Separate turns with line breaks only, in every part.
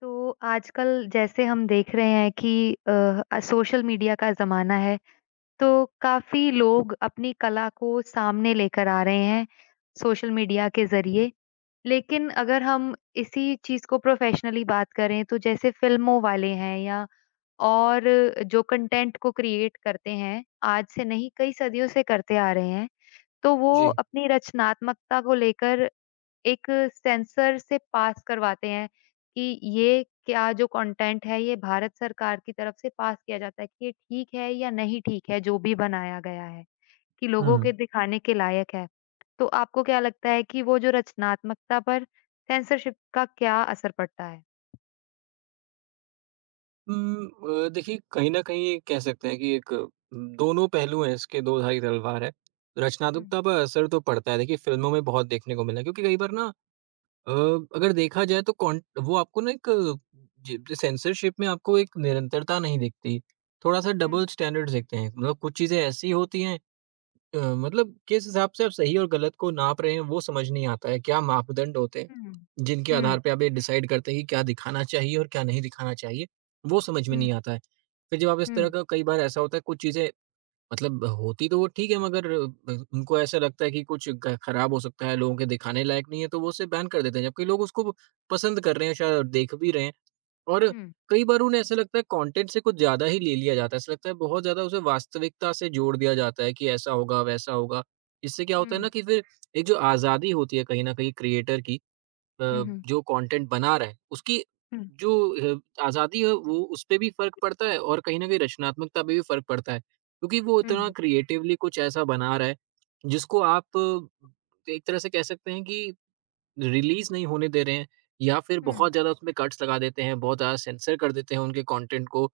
तो आजकल जैसे हम देख रहे हैं कि अ, सोशल मीडिया का ज़माना है, तो काफ़ी लोग अपनी कला को सामने लेकर आ रहे हैं सोशल मीडिया के ज़रिए। लेकिन अगर हम इसी चीज़ को प्रोफ़ेशनली बात करें, तो जैसे फ़िल्मों वाले हैं या और जो कंटेंट को क्रिएट करते हैं, आज से नहीं, कई सदियों से करते आ रहे हैं, तो वो
जी।
अपनी रचनात्मकता को लेकर एक सेंसर से पास करवाते हैं कि ये क्या जो कंटेंट है ये भारत सरकार की तरफ से पास किया जाता है कि ये ठीक है या नहीं ठीक है जो भी बनाया गया है, कि लोगों के
हुँ।
दिखाने के लायक है। तो आपको क्या लगता है कि वो जो रचनात्मकता पर सेंसरशिप का क्या असर पड़ता है?
उम, देखिए, कहीं न कहीं ये कह सकते हैं कि दोनों पहलू हैं इसके, दो धारी तलवार है।
हुँ,
रचनात्मकता पर असर तो पड़ता है। देखिए, फ़िल्मों में बहुत देखने को मिला है, क्योंकि कई बार ना अ, अगर देखा जाए तो कॉन वो आपको ना एक ज सेंसरशिप में आपको एक निरंतरता नहीं दिखती, थोड़ा-सा
हुँ,
डबल स्टैंडर्ड्स दिखते हैं। मतलब कुछ चीज़ें ऐसी होती हैं। मतलब किस हिसाब से आप सही और गलत को नाप रहे हैं वो समझ नहीं आता है। क्या मापदंड होते हैं
हुँ।
जिनके
हुँ।
आधार पे आप ये डिसाइड करते हैं कि क्या दिखाना चाहिए और क्या नहीं दिखाना चाहिए, वो समझ में
हुँ,
नहीं आता है। फिर जब आप इस तरह
हुँ,
का, कई बार ऐसा होता है, कुछ चीज़ें मतलब होती तो वो ठीक है, मगर उनको ऐसा लगता है कि कुछ ख खराब हो सकता है, लोगों के दिखाने लायक नहीं है, तो वो उसे बैन कर देते हैं, जबकि लोग उसको पसंद कर रहे हैं, शायद देख भी रहे हैं। और
हुँ,
कई बार उन्हें ऐसा लगता है कंटेंट से कुछ ज़्यादा ही ले लिया जाता है, ऐसा लगता है बहुत ज़्यादा उसे वास्तविकता से जोड़ दिया जाता है कि ऐसा होगा, वैसा होगा। इससे क्या होता है ना
हुँ,
कि फिर एक जो आज़ादी होती है कहीं न कहीं क्रिएटर की, अ,
हुँ, हुँ।
जो कंटेंट बना रहा है, उसकी जो अ, आज़ादी है वो उसपे भी फ़र्क पड़ता है और कहीं न कहीं रचनात्मकता पे भी फ़र्क पड़ता है। क्योंकि वो
हुँ,
इतना
हुँ,
क्रिएटिवली कुछ ऐसा बना रहा है, जिसको आप एक तरह से कह सकते हैं कि रिलीज़ नहीं होने दे रहे हैं, या फिर
हुँ,
बहुत ज़्यादा उसमें कट्स लगा देते हैं, बहुत ज़्यादा सेंसर कर देते हैं उनके कंटेंट को,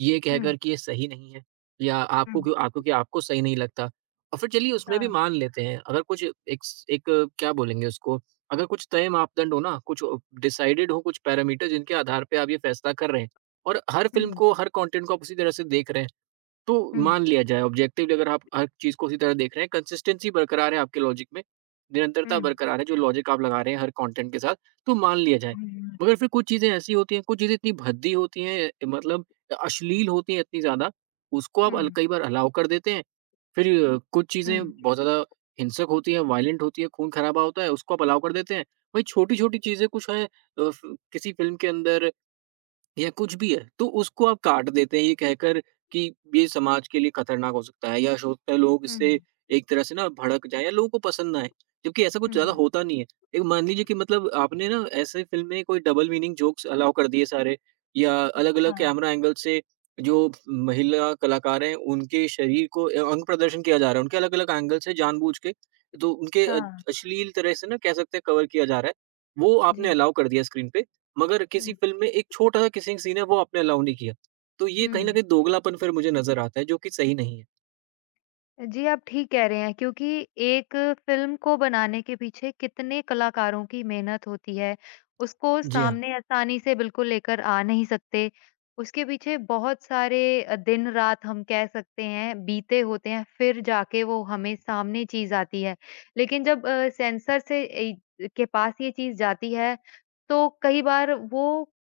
ये
हुँ।
कहकर कि ये सही नहीं है, या
हुँ,
आपको क्यों, आपको क्या, आपको सही नहीं लगता। और फिर चलिए उसमें भी
हाँ।
मान लेते हैं, अगर कुछ एक स एक अ, क्या बोलेंगे उसको, अगर कुछ तय मापदंड हो ना, कुछ डिसाइडेड हो, कुछ पैरामीटर जिनके आधार पे आप ये फैसला कर रहे हैं, और हर
हुँ,
फ़िल्म
हुँ।
को, हर कंटेंट को आप उसी तरह से देख रहे हैं। तो
हुँ,
मान लिया जाए, ऑब्जेक्टिवली अगर आप हर चीज़ को उसी तरह देख रहे हैं, कंसिस्टेंसी बरकरार है आपके लॉजिक में, निरंतरता बरकरार है जो लॉजिक आप लगा रहे हैं हर कंटेंट के साथ, तो मान लिया जाए।
हुँ,
मगर फिर कुछ चीज़ें ऐसी होती हैं, कुछ चीज़ें इतनी भद्दी होती हैं, मतलब अश्लील होती हैं इतनी ज़्यादा, उसको आप अल
हुँ,
कई बार अलाउ कर देते हैं। फिर कुछ
हुँ,
चीज़ें बहुत ज़्यादा हिंसक होती हैं, वायलेंट होती हैं, खून-खराबा होता है, उसको आप अलाउ कर देते हैं। वही छोटी-छोटी चीज़ें कुछ हैं फ़ किसी फ़िल्म के अंदर या कुछ भी है, तो उसको आप काट देते हैं, ये कहकर कि ये समाज के लिए खतरनाक हो सकता है, या हो सकता है लोग
हुँ।
इससे एक तरह से ना भड़क जाएँ, या लोगों को पसंद ना आए, जबकि ऐसा कुछ
हुँ,
ज़्यादा
हुँ,
होता नहीं है। एक मान लीजिए कि, मतलब आपने ना ऐसे फ़िल्म में कोई डबल मीनिंग जोक्स अलाउ कर दिए सारे, या
हुँ।
अलग-अलग
हाँ,
कैमरा एंगल से जो महिला कलाकार हैं, उनके शरीर को, अंग प्रदर्शन किया जा रहा है, उनके अलग-अलग एंगल से जानबूझ के, तो उनके
हाँ,
अश्लील तरह से ना कह सकते हैं कवर किया जा रहा है, वो आपने
जी।
अलाउ कर दिया स्क्रीन पे। मगर किसी
हुँ,
फ़िल्म में एक छोटा-सा किसिंग सीन है, वो आपने अलाउ नहीं किया। तो ये कहीं
हुँ।
न कहीं दोगलापन फिर मुझे नज़र आता है, जो कि सही नहीं है।
जी, आप ठीक कह रहे हैं क्योंकि एक फ़िल्म को बनाने के पीछे कितने कलाकारों की मेहनत होती है, उसको
जी हाँ।
सामने आसानी से बिल्कुल लेकर आ नहीं सकते। उसके पीछे बहुत सारे दिन-रात हम कह सकते हैं बीते होते हैं, फिर जाके वो हमें सामने चीज़ आती है। लेकिन जब सेंसर से ए के पास ये चीज़ जाती है, तो कई बार वो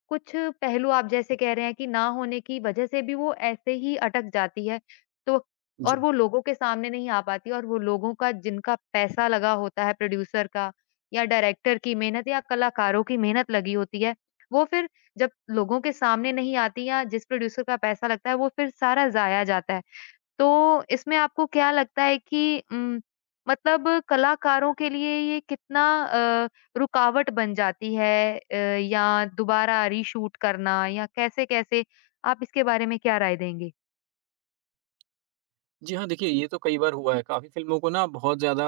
कुछ पहलू आप जैसे कह रहे हैं कि ना होने की वजह से भी वो ऐसे ही अटक जाती है। तो
जी।
और वो लोगों के सामने नहीं आ पाती और वो लोगों का जिनका पैसा लगा होता है प्रोड्यूसर का या डायरेक्टर की मेहनत या कलाकारों की मेहनत लगी होती है, वो फिर जब लोगों के सामने नहीं आती या जिस प्रोड्यूसर का पैसा लगता है वो फिर सारा ज़ाया जाता है। तो इसमें आपको क्या लगता है कि मतलब कलाकारों के लिए ये कितना अ, रुकावट बन जाती है या दोबारा रीशूट करना या कैसे-कैसे? आप इसके बारे में क्या राय देंगे?
जी हाँ, देखिए ये तो कई बार हुआ है। काफ़ी फ़िल्मों को ना बहुत ज़्यादा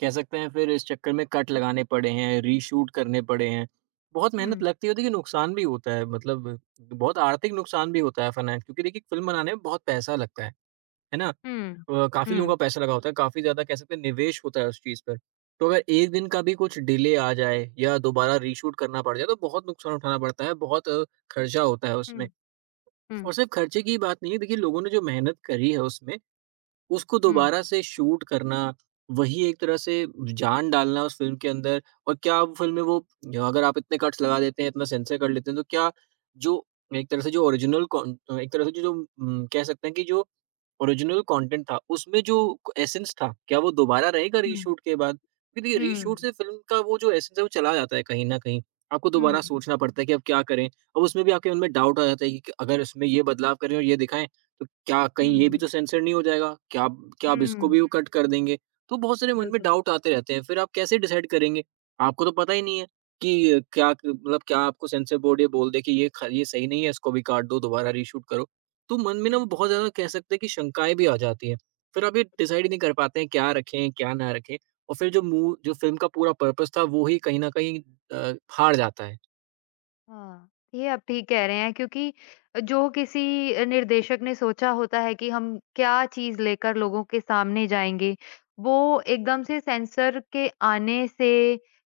कह सकते हैं फिर इस चक्कर में कट लगाने पड़े हैं, रीशूट करने पड़े हैं। बहुत मेहनत
हुँ,
लगती है, देखिए नुकसान भी होता है, मतलब बहुत आर्थिक नुकसान भी होता है, फाइनें, क्योंकि देखिए फ़िल्म बनाने में बहुत पैसा लगता है ना?
हुँ,
काफ़ी
हुँ।
लोगों का पैसा लगा होता है, काफ़ी ज़्यादा कह सकते हैं निवेश होता है उस चीज़ पर। तो अगर 1 दिन का भी कुछ डिले आ जाए, या दोबारा रीशूट करना पड़ जाए, तो बहुत नुकसान उठाना पड़ता है, बहुत खर्चा होता है उसमें।
हुँ, हुँ,
और सिर्फ़ खर्चे की ही बात नहीं है, देखिए लोगों ने जो मेहनत करी है उसमें, उसको
हुँ,
दोबारा से शूट करना, वही एक तरह से जान डालना उस फ़िल्म के अंदर, और क्या वो फ़िल्म में वो, अगर आप इतने कट्स लगा देते हैं, इतना सेंसर कर लेते हैं, तो क्या जो एक तरह से जो ओरिजिनल एक तरह से जो कह सकते हैं कि जो ओरिजिनल कंटेंट था, उसमें जो एसेंस था, क्या वो दोबारा रहेगा
हुँ,
रीशूट के बाद? क्योंकि देखिए
हुँ,
रीशूट से फ़िल्म का वो जो एसेंस है, वो चला जाता है कहीं न कहीं। आपको दोबारा
हुँ,
सोचना पड़ता है कि अब क्या करें? अब उसमें भी आपके मन में डाउट आ जाता है कि अगर इसमें ये बदलाव करें और ये दिखाएँ, तो क्या कहीं ये भी
हुँ,
तो सेंसर नहीं हो जाएगा? क्या अब इसको
हुँ,
भी वो कट कर देंगे? तो बहुत सारे मन में
बिल्कुल,
डाउट आते रहते हैं, फिर आप कैसे डिसाइड करेंगे? आपको तो पता ही नहीं है कि क्या क मतलब, क्या आपको सेंसर बोर्ड ये बोल दे कि ये सही नहीं है, इसको भी काट दो, दोबारा रीशूट करो। तो मन में ना
हुँ।
वो बहुत ज़्यादा कह सकते हैं कि शंकाएँ भी आ जाती हैं। फिर आप ये डिसाइड ही नहीं कर पाते हैं क्या रखें, क्या ना रखें, और फिर जो फ़िल्म का पूरा पर्पस था वो ही कहीं न कहीं हार जाता है।
हाँ, ये आप ठीक कह रहे हैं क्योंकि जो किसी निर्देशक ने सोचा होता है कि हम क्या चीज़ लेकर लोगों के सामने जाएँगे, वो एकदम से सेंसर के आने से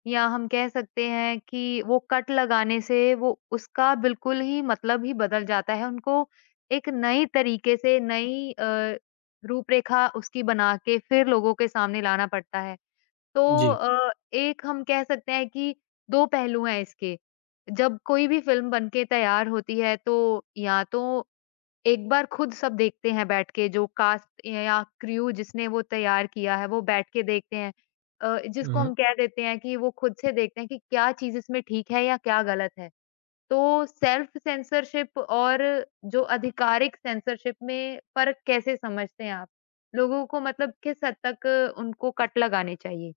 या हम कह सकते हैं कि वो कट लगाने से वो उसका बिल्कुल ही मतलब ही बदल जाता है। उनको एक नई तरीके से नई रूपरेखा उसकी बना के फिर लोगों के सामने लाना पड़ता है। तो
जी।
एक हम कह सकते हैं कि 2 पहलू हैं इसके। जब कोई भी फ़िल्म बन के तैयार होती है तो या तो एक बार खुद सब देखते हैं बैठ के जो कास्ट या क्रू जिसने वो तैयार किया है वो बैठ के देखते हैं। जिसको हम कह देते हैं कि वो खुद से देखते हैं कि क्या चीज़ इसमें ठीक है या क्या गलत है। तो सेल्फ़ सेंसरशिप और जो आधिकारिक सेंसरशिप में फ़र्क कैसे समझते हैं आप? लोगों को मतलब किस हद तक उनको कट लगाने चाहिए?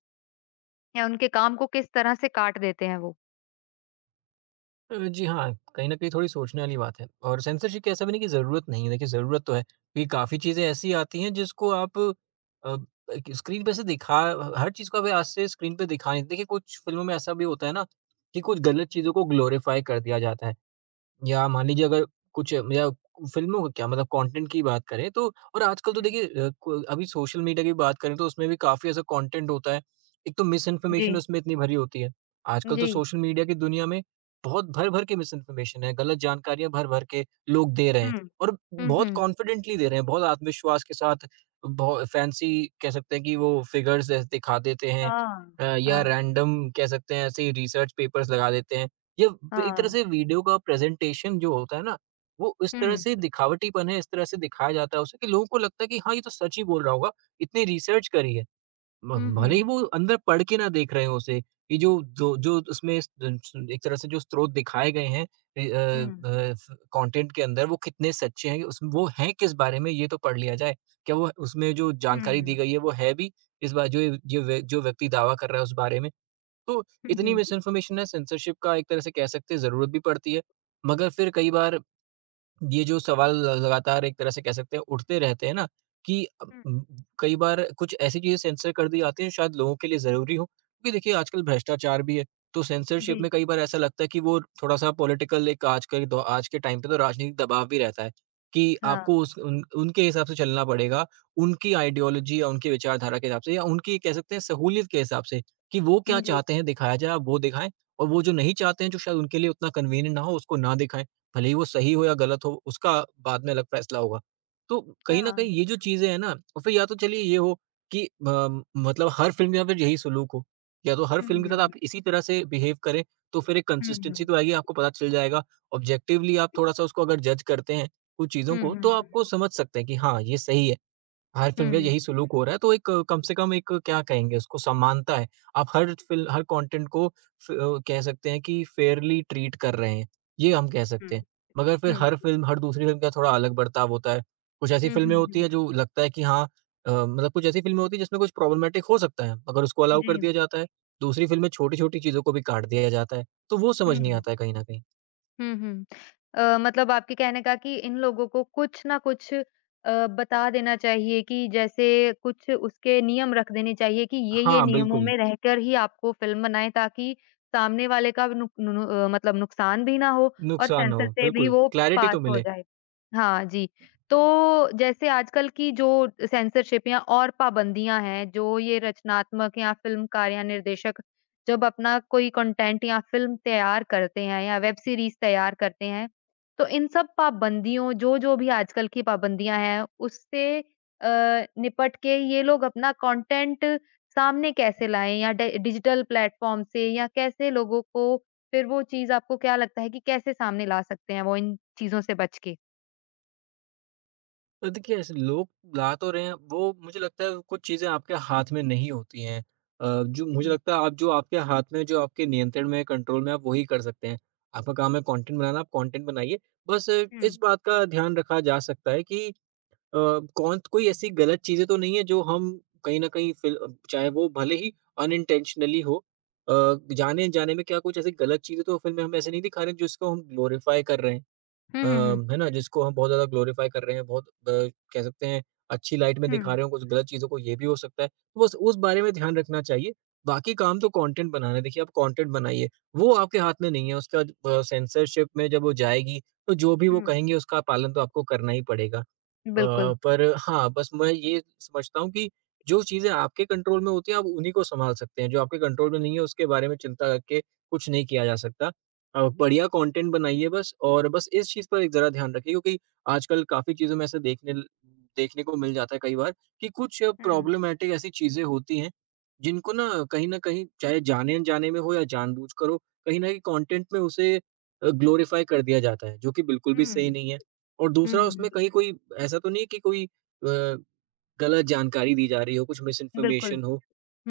या उनके काम को किस तरह से काट देते हैं वो।
जी हाँ, कहीं न कहीं थोड़ी सोचने वाली बात है, और सेंसरशिप की ऐसा भी नहीं कि ज़रूरत नहीं है, देखिए ज़रूरत तो है, क्योंकि काफ़ी चीज़ें ऐसी आती हैं जिसको आप अ, एक स्क्रीन पे से दिखा, हर चीज़ को आप आज से स्क्रीन पे दिखा नहीं, देखिए कुछ फ़िल्मों में ऐसा भी होता है ना, कि कुछ गलत चीज़ों को ग्लोरीफ़ाई कर दिया जाता है। या मान लीजिए, अगर कुछ, या फ़िल्मों का क्या, मतलब कंटेंट की बात करें तो, और आजकल तो
हुँ,
देखिए अ, क अभी सोशल मीडिया की बात करें तो उसमें भी काफ़ी ऐसा कंटेंट होता है। एक तो
जी।
मिसइन्फॉर्मेशन उसमें इतनी भरी होती है। आजकल तो
जी।
सोशल मीडिया की दुनिया में बहुत भर-भर के मिसइन्फॉर्मेशन है, गलत जानकारियाँ भर-भर के लोग दे रहे हैं,
हुँ।
और
हुँ,
बहुत
हुँ।
कॉन्फिडेंटली दे रहे हैं, बहुत आत्मविश्वास के साथ, बहु फैंसी कह सकते हैं कि वो फ़िगर्स ऐसे दिखा देते हैं,
हाँ।
या
हाँ,
रैंडम कह सकते हैं ऐसे ही रिसर्च पेपर्स लगा देते हैं। ये एक तरह
हाँ।
से वीडियो का प्रेजेंटेशन जो होता है ना, वो इस
हुँ,
तरह
हुँ,
से दिखावटीपन है, इस तरह से दिखाया जाता है उसे कि लोगों को लगता है कि हाँ, ये तो सच ही बोल रहा होगा, इतनी रिसर्च करी है। म
हुँ,
भले ही
हुँ।
वो अंदर पढ़ के ना देख रहे हों उसे, ये जो जो जो उसमें स स एक तरह से जो स्रोत दिखाए गए हैं, ए अ
हुँ।
अ, फ कंटेंट के अंदर वो कितने सच्चे हैं, उस वो हैं किस बारे में, ये तो पढ़ लिया जाए। क्या वो उसमें जो जानकारी दी गई है, वो है भी इस बार जो ये जो व्यक्ति दावा कर रहा है उस बारे में? तो
हुँ,
इतनी
हुँ।
मिस इन्फॉर्मेशन है, सेंसरशिप का एक तरह से कह सकते हैं ज़रूरत भी पड़ती है। मगर फिर कई बार ये जो सवाल ल लगातार एक तरह से कह सकते हैं उठते रहते हैं ना, कि
हुँ,
कई बार कुछ ऐसी चीज़ें सेंसर कर दी जाती हैं जो शायद लोगों के लिए ज़रूरी हो, क्योंकि देखिए आजकल भ्रष्टाचार भी है, तो सेंसरशिप
जी।
में कई बार ऐसा लगता है कि वो थोड़ा-सा पॉलिटिकल, एक आज के टाइम पे तो राजनीतिक दबाव भी रहता है कि
हाँ,
आपको उस उन उनके हिसाब से चलना पड़ेगा, उनकी आइडियोलॉजी या उनकी विचारधारा के हिसाब से, या उनकी कह सकते हैं सहूलियत के हिसाब से, कि वो
हुँ,
क्या
जी।
चाहते हैं दिखाया जाए, आप वो दिखाएँ, और वो जो नहीं चाहते हैं, जो शायद उनके लिए उतना कन्वीनिएंट ना हो, उसको ना दिखाएँ। भले ही वो सही हो या गलत हो, उसका बाद में अलग फैसला होगा। तो कहीं न कहीं
हाँ।
ये जो चीज़ें हैं ना, और फिर या तो चलिए ये हो कि मतलब हर फ़िल्म के साथ फिर यही सुलूक हो, या तो हर
हुँ,
फ़िल्म के
हुँ,
साथ
हुँ,
आप इसी तरह से बिहेव करें, तो फिर एक
हुँ।
कंसिस्टेंसी तो आएगी, आपको पता चल जाएगा। ऑब्जेक्टिवली आप थोड़ा-सा उसको अगर जज करते हैं, कुछ चीज़ों
हुँ,
को,
हुँ,
तो आपको
हुँ।
समझ सकते हैं कि हाँ, ये सही है। हर
हुँ,
फ़िल्म का
हुँ।
यही सुलूक हो रहा है, तो एक कम से कम एक क्या कहेंगे उसको, समानता है। आप हर कंटेंट को कह सकते हैं कि फेयरली ट्रीट कर रहे हैं, ये हम कह
हुँ,
सकते हैं। मगर फिर हर फ़िल्म हर दूसरी फ़िल्म का थोड़ा अलग बर्ताव होता है। कुछ ऐसी
हुँ, हुँ,
फ़िल्में
हुँ,
होती
हुँ।
हैं जो लगता है कि हाँ मतलब कुछ ऐसी फ़िल्में होती हैं जिसमें कुछ प्रॉब्लमैटिक हो सकता है, मगर उसको अलाउ कर
जी,
दिया जाता है। दूसरी फ़िल्म में छोटी-छोटी चीज़ों को भी काट दिया जाता है, तो वो समझ नहीं
हुँ।
आता है कहीं न कहीं।
हुँ, हुँ। मतलब आपके कहने का कि इन लोगों को कुछ ना कुछ बता देना चाहिए कि जैसे कुछ उसके नियम रख देने चाहिए कि ये-ये
हाँ,
नियमों
बिल्कुल।
में रहकर ही आपको फ़िल्म बनाएँ ताकि सामने वाले का नुक नु नु- अ, मतलब नुकसान भी ना हो और
नुकसान ना
सेंसर
हो,
से भी
बिल्कुल,
वो
क्लैरिटी
पास
तो
हो
मिले।
जाए। हाँ जी, तो जैसे आजकल की जो सेंसरशिप या और पाबंदियाँ हैं, जो ये रचनात्मक या फ़िल्मकार या निर्देशक जब अपना कोई कंटेंट या फ़िल्म तैयार करते हैं या वेब सीरीज़ तैयार करते हैं, तो इन सब पाबंदियों जो-जो भी आजकल की पाबंदियाँ हैं, उससे अ, निपट के ये लोग अपना कंटेंट सामने कैसे लाएँ या डि डिजिटल प्लेटफ़ॉर्म से या कैसे लोगों को फिर वो चीज़ आपको क्या लगता है कि कैसे सामने ला सकते हैं वो इन चीज़ों से बच के?
तो देखिए, ऐसे लोग ला तो रहे हैं, वो मुझे लगता है कुछ चीज़ें आपके हाथ में नहीं होती हैं। जो मुझे
हुँ,
लगता है आप जो आपके हाथ में, जो आपके नियंत्रण में है, कंट्रोल में, आप वही कर सकते हैं। आपका काम है कंटेंट बनाना, आप कंटेंट बनाइए। बस
हुँ।
इस बात का ध्यान रखा जा सकता है कि अ, कौन कोई ऐसी गलत चीज़ें तो नहीं है जो हम कहीं न कहीं फ़िल चाहे वो भले ही अनइंटेंशनली हो, अ, जाने-अनजाने में, क्या कुछ ऐसी गलत चीज़ें तो फ़िल्म में हम ऐसे नहीं दिखा रहे हैं जिसको हम ग्लोरीफाई कर रहे हैं।
हुँ,
अ,
हुँ, हुँ।
है ना? जिसको हम बहुत ज़्यादा ग्लोरीफ़ाई कर रहे हैं, बहुत, कह सकते हैं अच्छी लाइट में
हुँ,
दिखा रहे हो कुछ गलत चीज़ों को, ये भी हो सकता है। तो बस उस बारे में ध्यान रखना चाहिए। बाकी काम तो कंटेंट बनाना है। देखिए, आप कंटेंट बनाइए, वो आपके हाथ में नहीं है। उसका सेंसरशिप में जब वो जाएगी, तो जो भी वो
हुँ।
कहेंगे उसका पालन तो आपको करना ही पड़ेगा।
बिल्कुल।
पर हाँ, बस मैं ये समझता हूँ कि जो चीज़ें आपके कंट्रोल में होती हैं, आप उन्हीं को सँभाल सकते हैं। जो आपके कंट्रोल में नहीं है, उसके बारे में चिंता करके कुछ नहीं किया जा सकता। बढ़िया कंटेंट बनाइए बस, और बस इस चीज़ पर एक ज़रा ध्यान रखिए, क्योंकि आजकल काफ़ी चीज़ों में ऐसे देखने ल देखने को मिल जाता है कई बार कि कुछ
हुँ,
प्रॉब्लमैटिक ऐसी चीज़ें होती हैं, जिनको ना, कहीं न कहीं, चाहे जाने-अनजाने में हो या जानबूझकर हो, कहीं न कहीं कंटेंट में उसे ग्लोरीफ़ाई कर दिया जाता है, जो कि बिल्कुल भी सही
हुँ।
नहीं है। और
हुँ, हुँ,
दूसरा,
हुँ।
उसमें कहीं कोई ऐसा तो नहीं है कि कोई गलत जानकारी दी जा रही हो, कुछ
बिल्कुल।
मिसइन्फॉर्मेशन हो,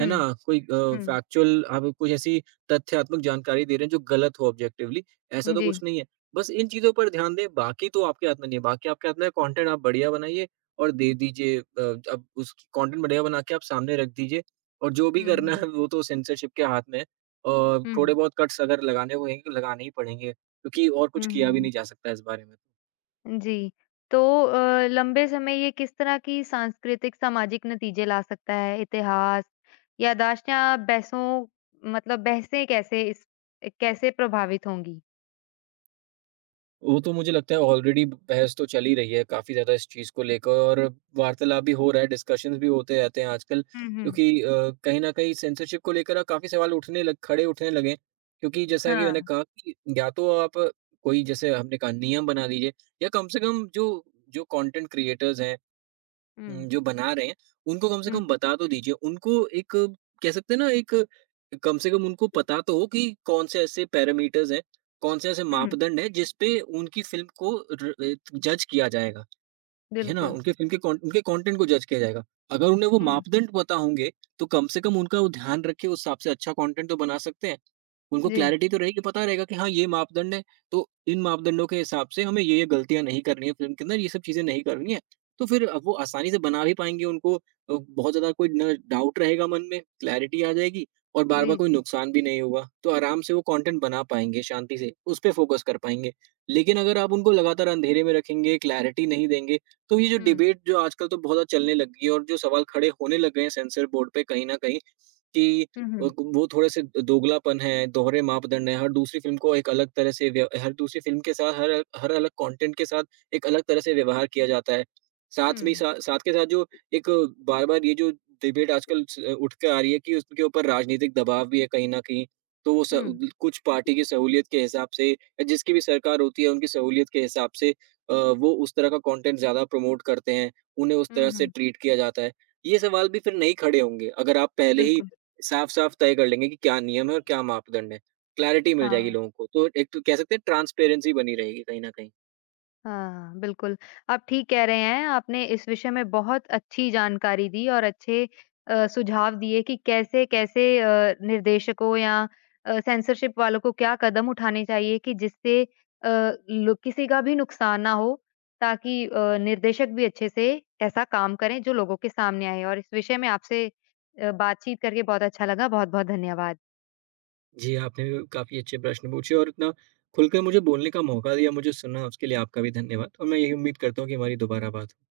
है ना? कोई
हुँ।
फैक्चुअल आप कुछ ऐसी तथ्यात्मक जानकारी दे रहे हैं जो गलत हो ऑब्जेक्टिवली, ऐसा तो
जी।
कुछ नहीं है। बस इन चीज़ों पर ध्यान दें, बाकी तो आपके हाथ में नहीं है, बाकी आपके हाथ में है कंटेंट, आप बढ़िया बनाइए और दे दीजिए। अब उस कंटेंट बढ़िया बना के आप सामने रख दीजिए, और जो भी
हुँ,
करना
हुँ।
है वो तो सेंसरशिप के हाथ में है, और
हुँ,
थोड़े बहुत कट्स अगर लगाने होंगे लगाने ही पड़ेंगे, क्योंकि और
हुँ,
कुछ
हुँ,
किया भी
हुँ।
नहीं जा सकता इस बारे में। तो।
जी, तो लंबे समय ये किस तरह की सांस्कृतिक, सामाजिक नतीजे ला सकता है? इतिहास, याददाश्त या बहसों मतलब बहसें कैसे इस कैसे प्रभावित होंगी?
वो तो मुझे लगता है ऑलरेडी बहस तो चल ही रही है काफ़ी ज़्यादा इस चीज़ को लेकर, और वार्तालाप भी हो रहा है, डिस्कशंस भी होते रहते हैं आजकल,
हुँ, हुँ।
क्योंकि कहीं न कहीं सेंसरशिप को लेकर अब काफ़ी सवाल उठने लग खड़े उठने लगे हैं। क्योंकि जैसा कि मैंने
हाँ।
कहा कि या तो आप कोई, जैसे हमने कहा, नियम बना दीजिए, या कम से कम जो जो कंटेंट क्रिएटर्स हैं,
हुँ,
जो बना रहे हैं, उनको कम से
हुँ,
कम बता तो दीजिए। उनको एक, कह सकते हैं ना, एक, कम से कम उनको पता तो हो कि कौन से ऐसे पैरामीटर्स हैं, कौन से ऐसे
हुँ।
मापदंड हैं जिस पे उनकी फ़िल्म को जज किया जाएगा। है ना?
बिल्कुल।
उनके फ़िल्म के कॉन उनके कंटेंट को जज किया जाएगा। अगर उन्हें वो
हुँ।
मापदंड पता होंगे, तो कम से कम उनका वो ध्यान रख के उस हिसाब से अच्छा कंटेंट तो बना सकते हैं। उनको
जी,
क्लैरिटी तो रहेगी, पता रहेगा कि हाँ, ये मापदंड है, तो इन मापदंडों के हिसाब से हमें ये-ये गलतियाँ नहीं करनी है फ़िल्म के अंदर, ये सब चीज़ें नहीं करनी है। तो फिर अब वो आसानी से बना भी पाएँगे, उनको बहुत ज़्यादा कोई न डाउट रहेगा मन में, क्लैरिटी आ जाएगी और
जी,
बार-बार कोई
जी।
नुकसान भी नहीं होगा। तो आराम से वो कंटेंट बना पाएँगे शांति से, उस पे फ़ोकस कर पाएँगे। लेकिन अगर आप उनको लगातार अंधेरे में रखेंगे, क्लैरिटी नहीं देंगे, तो ये जो
हुँ,
डिबेट जो आजकल तो बहुत ज़्यादा चलने लग गई है और जो सवाल खड़े होने लग गए हैं सेंसर बोर्ड पे कहीं न कहीं कि
हुँ, हुँ।
वो थोड़े-से दोगलापन है, दोहरे मापदंड है, हर दूसरी फ़िल्म को एक अलग तरह से व्य हर दूसरी फ़िल्म के साथ, हर अलग कंटेंट के साथ एक अलग तरह से व्यवहार किया जाता है। साथ में ही
हुँ,
सा साथ के साथ, जो एक, बार-बार ये जो डिबेट आजकल स उठ के आ रही है कि उसके ऊपर राजनीतिक दबाव भी है कहीं न कहीं। तो वो स
हुँ,
कुछ पार्टी की सहूलियत के हिसाब से, या जिसकी भी सरकार होती है उनकी सहूलियत के हिसाब से वो उस तरह का कंटेंट ज़्यादा प्रमोट करते हैं, उन्हें उस
हुँ,
तरह से
हुँ।
ट्रीट किया जाता है। ये सवाल भी फिर नहीं खड़े होंगे, अगर आप पहले ही
बिल्कुल,
साफ-साफ तय कर लेंगे कि क्या नियम है और क्या मापदंड है। क्लैरिटी मिल जाएगी
हाँ।
लोगों को, तो एक तो कह सकते हैं ट्रांसपेरेंसी बनी रहेगी कहीं न कहीं।
हाँ, बिल्कुल। आप ठीक कह रहे हैं, आपने इस विषय में बहुत अच्छी जानकारी दी और अच्छे सुझाव दिए कि कैसे-कैसे निर्देशकों या सेंसरशिप वालों को क्या कदम उठाने चाहिए कि जिससे अ, लो किसी का भी नुकसान ना हो, ताकि निर्देशक भी अच्छे से ऐसा काम करें जो लोगों के सामने आए और इस विषय में आपसे बातचीत करके बहुत अच्छा लगा। बहुत-बहुत धन्यवाद।
जी, आपने भी काफ़ी अच्छे प्रश्न पूछे और इतना खुलकर मुझे बोलने का मौका दिया, मुझे सुना, उसके लिए आपका भी धन्यवाद, और मैं यही उम्मीद करता हूँ कि हमारी दोबारा बात हो।